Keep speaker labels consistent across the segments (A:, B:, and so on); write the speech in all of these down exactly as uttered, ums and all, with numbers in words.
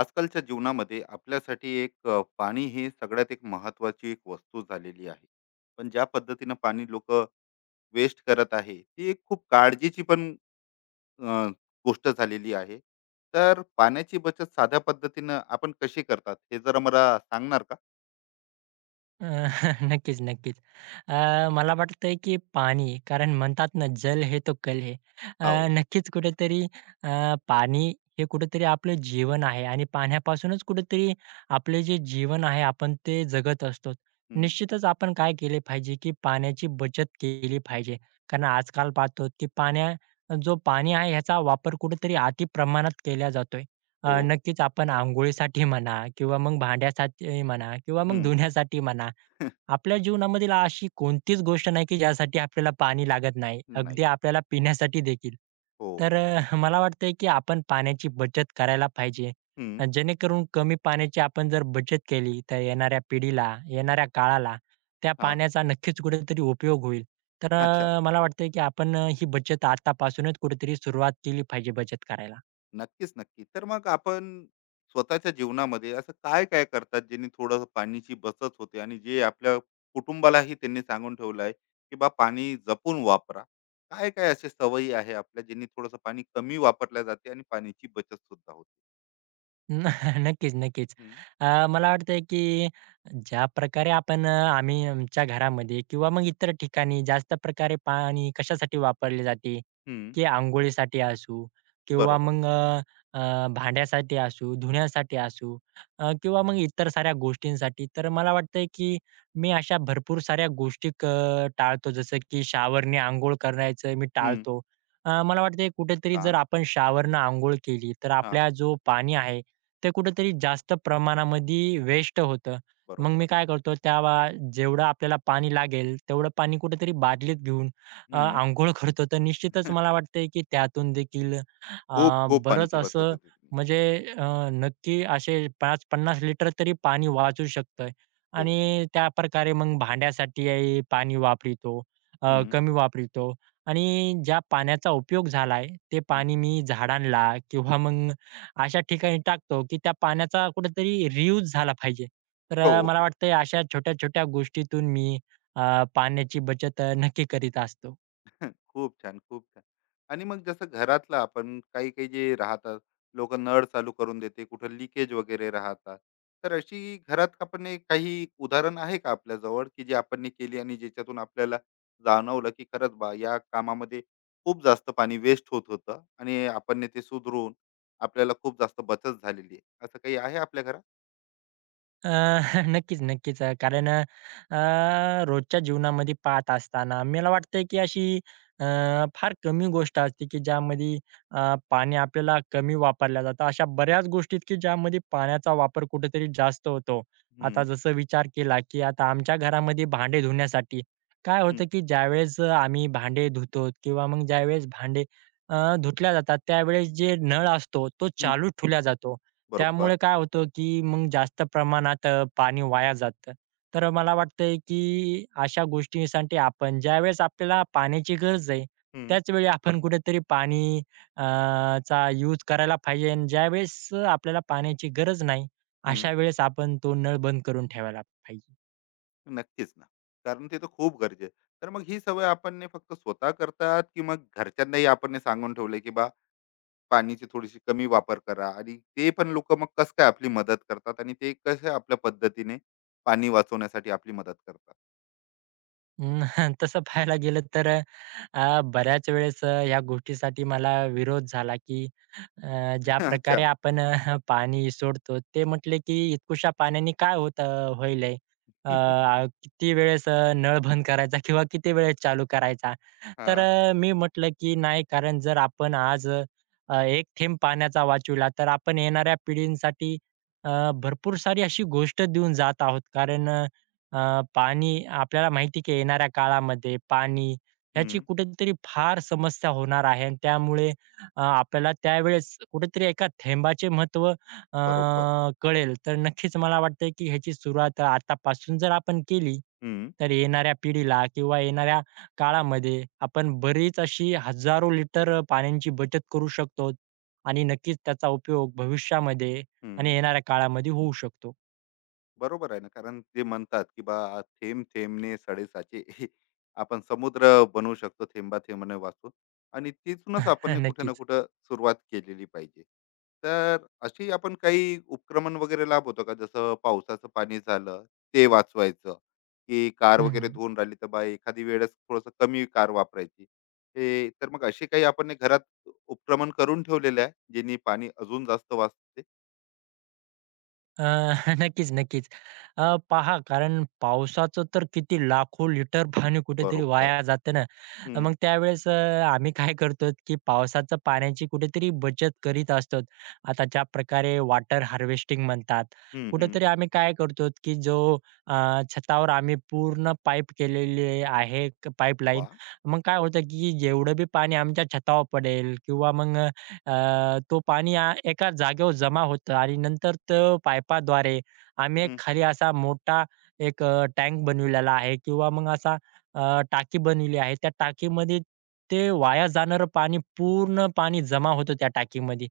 A: आजकालच्या जीवनामध्ये आपल्यासाठी एक अ, पाणी हे सगळ्यात एक महत्वाची एक वस्तू झालेली आहे. पण ज्या पद्धतीनं पाणी लोक वेस्ट करत आहे ती एक खूप काळजीची पण अ, गोष्ट झालेली आहे. तर पाण्याची बचत साध्या पद्धतीनं आपण कशी करतात हे जरा मला सांगणार का?
B: अ, नक्कीच, नक्कीच. अ, मला वाटतंय, की पाणी कारण म्हणतात ना, "जल है तो कल है."
A: हो.
B: अ, नक्कीच कुठेतरी अ, पाणी हे कुठेतरी आपलं जीवन आहे आणि पाण्यापासूनच कुठेतरी आपले जे जीवन आहे, आपण ते जगत असतो.
A: हम्म.
B: निश्चितच आपण काय केले पाहिजे, की पाण्याची बचत केली पाहिजे. कारण आजकाल पाहतो, की पाण्या जो पाणी आहे, ह्याचा वापर कुठेतरी अति प्रमाणात केला जातोय.
A: हो.
B: अ, नक्कीच आपण अंघोळीसाठी म्हणा किंवा मग भांड्यासाठी म्हणा किंवा मग
A: हम्म.
B: धुण्यासाठी म्हणा. आपल्या जीवनामधील अशी कोणतीच गोष्ट नाही की ज्यासाठी आपल्याला पाणी लागत नाही.
A: नाही
B: अगदी
A: लागत.
B: आपल्याला पिण्यासाठी देखील.
A: हो.
B: तर अ, मला वाटतंय की आपण पाण्याची बचत करायला पाहिजे. अ,
A: हम्म.
B: जेणेकरून कमी पाण्याची आपण जर बचत केली, तर येणाऱ्या पिढीला, येणाऱ्या काळाला त्या
A: हा.
B: पाण्याचा नक्कीच कुठेतरी उपयोग होईल. तर
A: अच्छा.
B: अ, मला वाटतंय की आपण अ, ही बचत आतापासूनच कुठेतरी सुरुवात केली पाहिजे बचत करायला.
A: नक्कीच, नक्की. तर मग आपण स्वतःच्या जीवनामध्ये असं काय-काय करतात ज्यांनी थोडं पाणीची बचत होते आणि जे आपल्या कुटुंबालाही त्यांनी सांगून ठेवलं आहे, की बा पाणी जपून वापरा. काय-काय अशी सवयी आहे आपल्या ज्यांनी थोडंसं पाणी कमी वापरल्या जाते आणि पाण्याची बचत सुद्धा होते?
B: नक्कीच, नक्कीच.
A: हं.
B: अ, मला वाटतंय, की ज्या प्रकारे आपण अ, आम्ही आमच्या घरामध्ये किंवा मग इतर ठिकाणी जास्त प्रकारे पाणी कशासाठी वापरले जाते,
A: हं.
B: की अंघोळीसाठी असू किंवा
A: बरोबर.
B: मग अ, अ, भांड्यासाठी असू, धुण्यासाठी असू अ, किंवा मग इतर साऱ्या गोष्टींसाठी. तर मला वाटतंय, की मी अशा भरपूर साऱ्या गोष्टी क टाळतो. जसं की शॉवरने अंघोळ करायचं मी
A: हं.
B: टाळतो. अ, मला वाटतंय कुठेतरी जर
A: छान.
B: आपण शॉवरनं अंघोळ केली, तर
A: हां.
B: आपला जो पाणी आहे ते कुठेतरी जास्त प्रमाणामध्ये वेस्ट होतं. मग मी
A: बरोबर.
B: काय करतो त्या बा जेवढं आपल्याला पाणी लागेल, तेवढं पाणी कुठेतरी बादलीत घेऊन अ,
A: हं.
B: अंघोळ करतो. तर निश्चितच मला वाटतंय की त्यातून देखील अ,
A: खूप, खूप
B: बरंच
A: पाण्याची बचत
B: असं
A: होते. तिने.
B: म्हणजे अ, नक्की असे पाच ते पन्नास लिटर तरी पाणी वाचू शकतं
A: हो.
B: आणि त्याप्रकारे मग भांड्यासाठी ही पाणी वापरतो, अ,
A: हं,
B: कमी वापरतो आणि ज्या पाण्याचा उपयोग झालाय, ते
A: हं.
B: पाणी मी झाडांना किंवा मग अशा ठिकाणी टाकतो, की त्या पाण्याचा कुठेतरी रियूज झाला पाहिजे. तर
A: हो.
B: अ, मला वाटतंय अशा छोट्या-छोट्या गोष्टीतून मी अ, पाण्याची बचत अ, नक्की करीत असतो.
A: खूप छान, खूप छान. आणि मग जसं घरातलं आपण काही-काही जे राहतात, लोकं नळ चालू करून देते, कुठं लीकेज वगैरे राहतात. तर अशी घरात आपण एक काही उदाहरण आहे का आपल्याजवळ, की जे आपण नी केली आणि ज्याच्यातून आपल्याला जाणवलं, की खरंच बा या कामामध्ये खूप जास्त पाणी वेस्ट होत होतं आणि आपण नी ते सुधारून आपल्याला खूप जास्त बचत झालेली आहे. असं काही आहे आपल्या घरात?
B: अ, नक्कीच, नक्कीच. अ,
A: हं.
B: कारण अ, अ, रोजच्या जीवनामध्ये पाहत असताना मला वाटतंय, की अशी अ, फार कमी गोष्ट असते, की ज्यामध्ये अ, पाणी आपल्याला कमी वापरलं जातं. अशा बऱ्याच गोष्टी की ज्यामध्ये पाण्याचा वापर कुठेतरी जास्त होतो. आता
A: हं,
B: जसं विचार केला, की आता आमच्या घरामध्ये भांडे धुण्यासाठी काय
A: हं,
B: होतं, की ज्यावेळेस आम्ही भांडे धुतो किंवा मग ज्यावेळेस भांडे अ, धुतल्या जातात त्यावेळेस जे नळ असतो, तो चालू ठेवला जातो.
A: बरोबर.
B: त्यामुळे काय होतं, की मग जास्त प्रमाणात अ, पाणी वाया जातं. तर मला वाटतंय, की अशा गोष्टींसाठी आपण ज्यावेळेस आपल्याला पाण्याची गरज आहे,
A: हं,
B: त्याचवेळी आपण कुठेतरी पाणी अ, चा यूज करायला पाहिजे आणि ज्यावेळेस आपल्याला पाण्याची गरज नाही, अशा
A: हं.
B: वेळेस आपण तो नळ बंद करून ठेवायला पाहिजे.
A: नक्कीच ना. कारण ते तर खूप गरजे. तर मग ही सवय आपण ने फक्त स्वतः करतात, की मग घरच्यांनाही आपण नी सांगून ठेवलंय, की बा पाण्याची थोडीशी कमी वापर करा आणि ते पण लोकं मग कसं काय आपली मदत करतात आणि ते कसं आपल्या पद्धतीने पाणी वाचवण्यासाठी आपली मदत करतात?
B: अं, तसं पाहायला गेलं तर अ, बऱ्याच वेळेस अ, या गोष्टीसाठी मला विरोध झाला, की अ, ज्या प्रकारे
A: अच्छा.
B: आपण अ, पाणी सोडतो, ते म्हटले की इतकुशा पाण्याने काय होत अ, होईल आहे? अ, आ- किती वेळेस अ, नळ बंद करायचा किंवा किती वेळेस चालू करायचा? तर
A: हां.
B: अ, मी म्हटलं की नाही, कारण जर आपण आज अ, एक थेंब पाण्याचा वाचविला, तर आपण येणाऱ्या पिढींसाठी अ, भरपूर सारी अशी गोष्ट देऊन जात आहोत. कारण अ, पाणी आपल्याला माहिती आहे की येणाऱ्या काळामध्ये पाणी ह्याची
A: हं.
B: कुठेतरी फार समस्या होणार आहे आणि त्यामुळे अ, आपल्याला त्यावेळेस कुठेतरी एका थेंबाचे महत्त्व अ,
A: बरोबर.
B: कळेल. तर नक्कीच मला वाटतंय की ह्याची सुरुवात आतापासून जर आपण केली,
A: हं,
B: तर येणाऱ्या पिढीला किंवा येणाऱ्या काळामध्ये आपण बरीच अशी हजारो लिटर पाण्याची बचत करू शकतो आणि नक्कीच त्याचा उपयोग भविष्यामध्ये आणि
A: हं.
B: येणाऱ्या काळामध्ये होऊ शकतो.
A: बरोबर आहे ना कारण ते म्हणतात की बा थेंब थेंबने साडेसाचे आपण समुद्र बनवू शकतो थेंबा थेंबाने वाचून आणि तिथूनच आपण कुठे ना
B: नक्कीच.
A: कुठं सुरुवात केलेली पाहिजे. तर अशी आपण काही उपक्रमण वगैरे लाभवतो का जसं पावसाचं पाणी झालं ते वाचवायचं की कार
B: हं,
A: वगैरे
B: हं.
A: धुवून राहिली तर बा एखादी वेळेस थोडस कमी कार वापरायची. हे तर मग अशी काही आपण हे घरात उपक्रमण करून ठेवलेले आहे ज्यांनी पाणी अजून जास्त वाचते?
B: अ, नक्कीच, नक्कीच. अ, पहा कारण पावसाचं तर किती लाखो लिटर पाणी कुठेतरी
A: बरोबर.
B: वाया जातं ना. अ, मग
A: हम्म.
B: त्यावेळेस अ, आम्ही काय करतो, की पावसाच्या पाण्याची कुठेतरी बचत करीत असतो. आता ज्या प्रकारे वॉटर हार्वेस्टिंग म्हणतात.
A: हम्म. हम्म.
B: कुठेतरी आम्ही काय करतो, की जो अ, छतावर आम्ही पूर्ण पाईप केलेली आहे पाईपलाईन.
A: वा.
B: मग काय होतं, की जेवढं बी पाणी आमच्या छतावर पडेल किंवा मग अ, तो पाणी आ, एका जागेवर जमा होतं आणि नंतर तो पाईपाद्वारे आम्ही एक
A: हं,
B: खाली असा मोठा एक अ, टँक बनविलेला आहे किंवा मग असा अ, टाकी बनवली आहे. त्या टाकीमध्ये ते वाया जाणारं पाणी पूर्ण पाणी जमा होतं त्या टाकीमध्ये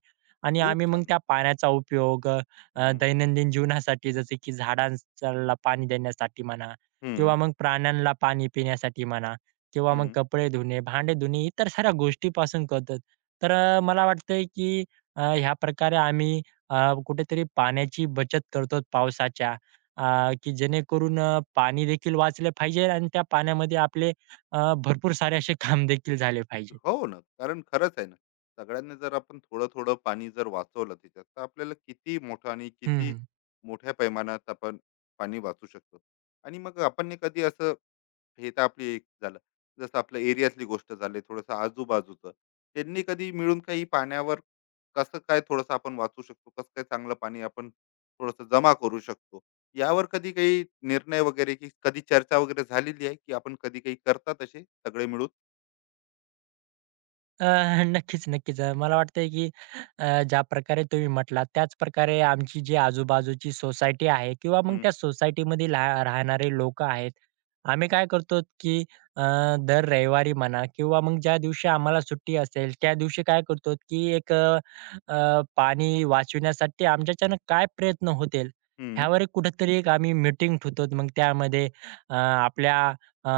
B: आणि
A: खूप
B: आम्ही मग
A: छान.
B: त्या पाण्याचा उपयोग अ,
A: हं,
B: दैनंदिन जीवनासाठी जसे की झाडांला पाणी देण्यासाठी म्हणा
A: हं,
B: किंवा मग प्राण्यांना पाणी पिण्यासाठी म्हणा किंवा मग
A: हं.
B: कपडे धुणे, भांडे धुणे इतर साऱ्या गोष्टीपासून करतो. तर अ, मला वाटतंय की अ, ह्या प्रकारे आम्ही अ, कुठेतरी पाण्याची बचत करतो पावसाच्या. अ, की जेणेकरून अ, पाणी देखील वाचलं पाहिजे आणि त्या पाण्यामध्ये आपले अ, भरपूर सारे असे काम देखील झाले पाहिजेत.
A: हो ना, कारण खरंच आहे ना. सगळ्यांनी जर आपण थोडं-थोडं पाणी जर वाचवलं त्याच्यात, तर आपल्याला किती मोठं आणि किती
B: हं,
A: मोठ्या पैमानात आपण पाणी वाचू शकतो. आणि मग आपण नाही कधी असं हे तर आपली एक झालं. जसं आपलं एरियातली गोष्ट झाली, थोडंसं आजूबाजूचं. त्यांनी कधी मिळून काही पाण्यावर कसं काय थोडंसं आपण वाचू शकतो, कसं काय चांगलं पाणी आपण थोडंसं जमा करू शकतो. यावर कधी काही निर्णय वगैरे की कधी चर्चा वगैरे झालेली आहे, की आपण कधी काही करतात असे सगळे मिळून?
B: अ, नक्कीच, नक्कीच. अ, मला वाटतंय की अ, ज्या प्रकारे तुम्ही म्हटलात, त्याच प्रकारे आमची जी आजूबाजूची सोसायटी आहे किंवा मग
A: हं,
B: त्या सोसायटीमध्ये ला राहणारे लोकं आहेत. आम्ही काय करतो की अ, दर रविवारी म्हणा किंवा मग ज्या दिवशी आम्हाला सुट्टी असेल, त्या दिवशी काय करतो की एक अ, अ, पाणी वाचविण्यासाठी आमच्याच्यानं काय प्रयत्न होतील,
A: हं.
B: ह्यावर एक कुठेतरी एक आम्ही मीटिंग ठेवतो. मग त्यामध्ये अ, आपल्या अ,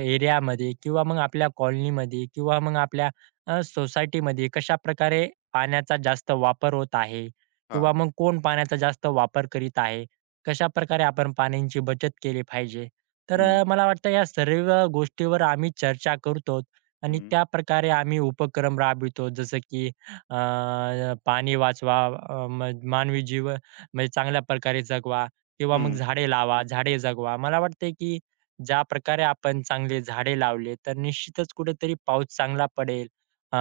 B: एरियामध्ये किंवा मग आपल्या कॉलनीमध्ये किंवा मग आपल्या अ, सोसायटीमध्ये कशाप्रकारे पाण्याचा जास्त वापर होत आहे किंवा
A: हां.
B: मग कोण पाण्याचा जास्त वापर करीत आहे, कशाप्रकारे आपण पाण्याची बचत केली पाहिजे. तर
A: हं,
B: अ, मला वाटतं या सर्व गोष्टीवर आम्ही चर्चा करतो आणि
A: हं,
B: त्याप्रकारे आम्ही उपक्रम राबवितो. जसं की अ, पाणी वाचवा, अ, म मानवी जीवन म्हणजे चांगल्या प्रकारे जगवा किंवा मग
A: हं,
B: झाडे लावा, झाडे जगवा. मला वाटतंय की ज्याप्रकारे आपण चांगले झाडे लावले, तर निश्चितच कुठेतरी पाऊस चांगला पडेल. अ,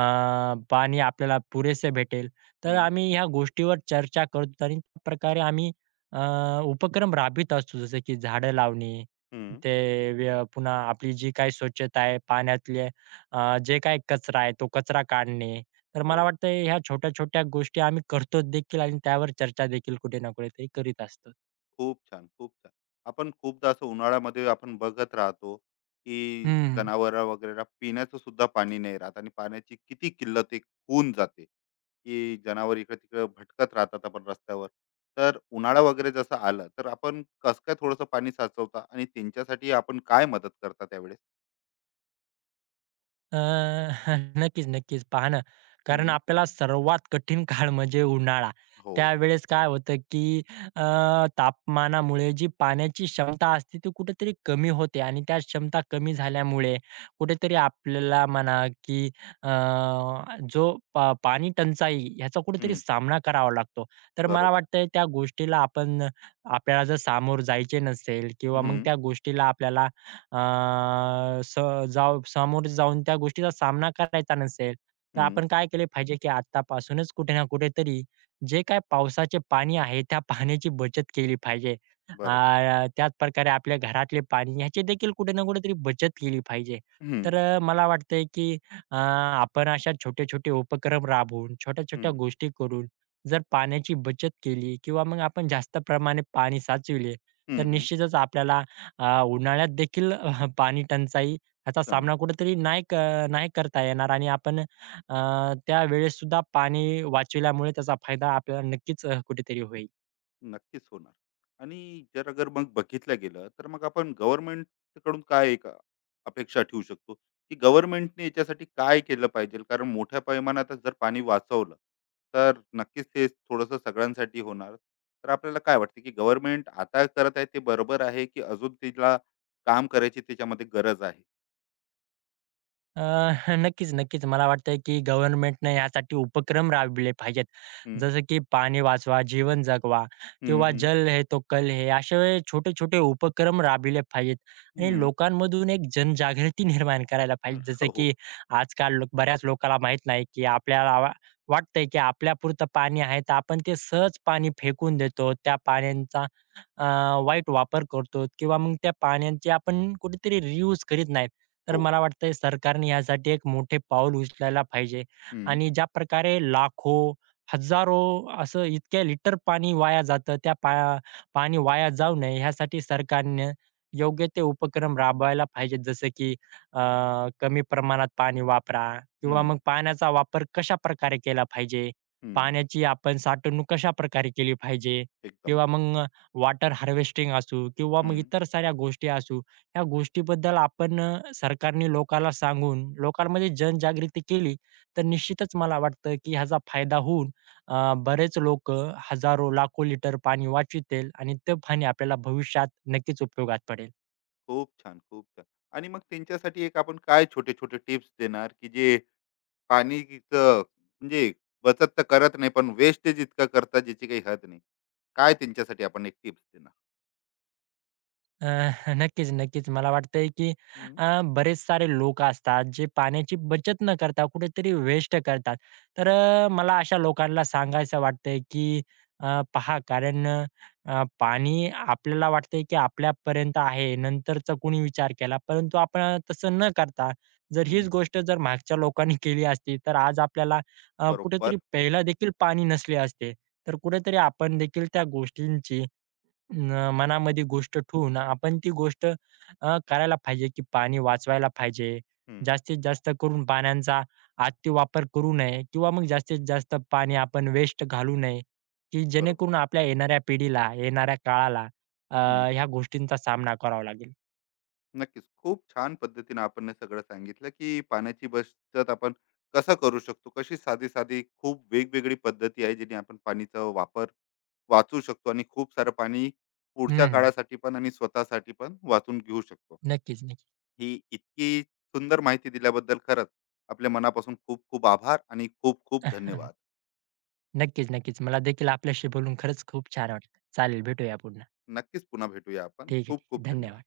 B: पाणी आपल्याला पुरेसे भेटेल. तर
A: हं,
B: आम्ही ह्या गोष्टीवर चर्चा करतो आणि त्या प्रकारे आम्ही अ, उपक्रम राबवीत असतो. जसं की झाडं लावणे,
A: हं.
B: ते व्य पुन्हा आपली जी काही स्वच्छता आहे, पाण्यातले अ, जे काही कचरा आहे, तो कचरा काढणे. तर मला
A: हो.
B: वाटतंय ह्या छोट्या-छोट्या गोष्टी आम्ही करतो देखील आणि त्यावर चर्चा देखील कुठे ना कुठेतरी करीत असतो.
A: खूप छान, खूप छान. आपण खूपदा असं उन्हाळ्यामध्ये आपण बघत राहतो, की
B: हं.
A: जनावरं वगैरेला पिण्याचं सुद्धा पाणी नाही राहत आणि पाण्याची किती किल्लत एक होऊन जाते, की जनावर इकडं-तिकडं भटकत राहतात आपण रस्त्यावर. तर उन्हाळा वगैरे जसं आलं, तर आपण कसं काय थोडंसं पाणी साचवता आणि त्यांच्यासाठी आपण काय मदत करता त्यावेळेस?
B: अ, नक्कीच, नक्कीच. पहा ना, कारण
A: हं.
B: आपल्याला सर्वात कठीण काळ म्हणजे उन्हाळा.
A: हो.
B: त्यावेळेस काय होतं, की अ, तापमानामुळे जी पाण्याची क्षमता असते ती कुठेतरी कमी होते आणि त्या क्षमता कमी झाल्यामुळे कुठेतरी आपल्याला म्हणा, की अ, जो पा पाणी टंचाई ह्याचा कुठेतरी
A: हं.
B: सामना करावा लागतो. तर मला
A: बरोबर.
B: वाटतंय त्या गोष्टीला आपण आपल्याला जर सामोरं जायचे नसेल किंवा मग
A: हं,
B: त्या गोष्टीला आपल्याला अ, स जाव समोर जाऊन त्या गोष्टीचा सामना करायचा नसेल, तर
A: हं.
B: आपण काय केले पाहिजे, की आत्तापासूनच कुठे ना कुठेतरी जे काही पावसाचे पाणी आहे, त्या पाण्याची बचत केली पाहिजे.
A: बरोबर.
B: अ, त्याच प्रकारे आपल्या घरातले पाणी ह्याची देखील कुठे ना कुठेतरी बचत केली पाहिजे.
A: हं,
B: तर अ, मला वाटतंय, की अ, आपण अशा छोटे-छोटे उपक्रम राबवून, छोट्या-छोट्या
A: हं.
B: गोष्टी करून जर पाण्याची बचत केली किंवा मग आपण जास्त प्रमाणे पाणी साचविले, तर
A: हं, हं.
B: निश्चितच आपल्याला अ, उन्हाळ्यात देखील अ, पाणी टंचाई ह्याचा
A: कमी
B: सामना
A: होतं.
B: कुठेतरी नाही क नाही करता येणार आणि आपण अ, त्यावेळेस सुद्धा पाणी वाचविल्यामुळे त्याचा फायदा आपल्याला नक्कीच अ, कुठेतरी होईल.
A: नक्कीच होणार. आणि जर अगर मग बघितलं गेलं, तर मग आपण गव्हर्नमेंटकडून काय एक अपेक्षा ठेवू शकतो, की गव्हर्नमेंटने याच्यासाठी काय केलं पाहिजे? कारण मोठ्या पैमानातच जर पाणी वाचवलं, तर नक्कीच ते थोडंसं सगळ्यांसाठी होणार. तर आपल्याला काय वाटतं, की गव्हर्नमेंट आता करत आहे ते बरोबर आहे, की अजून तिला काम करायची त्याच्यामध्ये गरज आहे?
B: अ, नक्कीच, नक्कीच. मला वाटतंय की गव्हर्नमेंटने यासाठी उपक्रम राबविले पाहिजेत.
A: हं,
B: जसं की पाणी वाचवा, जीवन जगवा
A: हं,
B: किंवा
A: हं,
B: जल है तो कल है असे छोटे-छोटे उपक्रम राबविले पाहिजेत आणि
A: हं.
B: लोकांमधून एक जनजागृती निर्माण करायला पाहिजे. जसं की
A: हो,
B: आजकाल लोक बऱ्याच लोकांना माहीत नाही की आपल्याला वा वाटतंय की आपल्यापुरतं पाणी आहे, तर आपण ते सहज पाणी फेकून देतो. त्या पाण्याचा अ, वाईट वापर करतो किंवा मग त्या पाण्याची आपण कुठेतरी रियूज करीत नाहीत. तर
A: हो.
B: मला वाटतंय सरकारने यासाठी एक मोठे पाऊल उचलायला पाहिजे
A: हं,
B: आणि ज्या प्रकारे लाखो, हजारो असं इतक्या लिटर पाणी वाया जातं, त्या पा पाणी वाया जाऊ नये ह्यासाठी सरकारने योग्य ते उपक्रम राबवायला पाहिजेत. जसं की अ, कमी प्रमाणात पाणी वापरा किंवा
A: हं,
B: मग पाण्याचा वापर कशाप्रकारे केला पाहिजे,
A: हं.
B: पाण्याची आपण साठवणूक कशाप्रकारे केली पाहिजे
A: एकदम
B: किंवा
A: बरोबर.
B: मग वॉटर हार्वेस्टिंग असू किंवा मग
A: हं.
B: इतर साऱ्या गोष्टी असू ह्या गोष्टीबद्दल आपण अ, सरकारने लोकाला सांगून लोकांमध्ये जनजागृती केली, तर निश्चितच मला वाटतं, की ह्याचा फायदा होऊन अ, बरेच लोक हजारो, लाखो लिटर पाणी वाचवतील आणि ते पाणी आपल्याला भविष्यात नक्कीच उपयोगात पडेल.
A: खूप छान, खूप छान. आणि मग त्यांच्यासाठी एक आपण काय छोटे-छोटे टिप्स देणार, की जे पाणीचं म्हणजे बचत तर करत नाही, पण वेस्टेज इतका करतात ज्याची काही हद नाही. काय त्यांच्यासाठी आपण एक टिप्स देणार?
B: अ, नक्कीच, नक्कीच. मला वाटतंय, की
A: हं,
B: अ, बरेच सारे लोक असतात, जे पाण्याची बचत न करता कुठेतरी वेस्ट करतात. तर
A: हं.
B: अ, मला अशा लोकांना सांगायचं वाटतंय, की अ, पहा कारण अ, पाणी आपल्याला वाटतंय, की आपल्यापर्यंत आहे. नंतरचा कोणी विचार केला. परंतु आपण तसं न करता, जर
A: हं,
B: हीच गोष्ट जर मागच्या लोकांनी केली असती, तर आज आपल्याला अ, कुठेतरी
A: बरोबर.
B: प्यायला देखील पाणी नसले असते. तर कुठेतरी आपण देखील त्या गोष्टींची न मनामध्ये गोष्ट ठेवून आपण ती गोष्ट अ, करायला पाहिजे, की पाणी वाचवायला पाहिजे.
A: हं,
B: जास्तीत जास्त करून पाण्याचा अतिवापर करू नये किंवा मग जास्तीत जास्त पाणी आपण वेस्ट घालवू नये, की
A: बरोबर.
B: जेणेकरून आपल्या येणाऱ्या पिढीला, येणाऱ्या काळाला अ, ह्या गोष्टींचा सामना करावा लागेल.
A: नक्कीच. खूप छान पद्धतीने आपण हे सगळं सांगितलं, की पाण्याची बचत आपण कसं करू शकतो. कशी साधी-साधी खूप वेगवेगळी पद्धती आहे, ज्याने आपण पाणीचा वापर वाचवू शकतो आणि खूप सारं पाणी पुढच्या
B: हं.
A: काळासाठी पण आणि स्वतःसाठी पण वाचून घेऊ शकतो.
B: नक्कीच, नक्कीच.
A: ही इतकी सुंदर माहिती दिल्याबद्दल खरंच आपल्या मनापासून खूप खूप आभार आणि खूप खूप धन्यवाद.
B: नक्कीच, नक्कीच. मला देखील आपल्याशी बोलून खरंच खूप छान वाटलं. चालेल, भेटूया पुन्हा.
A: नक्कीच पुन्हा भेटूया आपण.
B: ठीक आहे, ठीक
A: खूप
B: आहे.
A: खूप धन्यवाद.
B: धन्यवाद.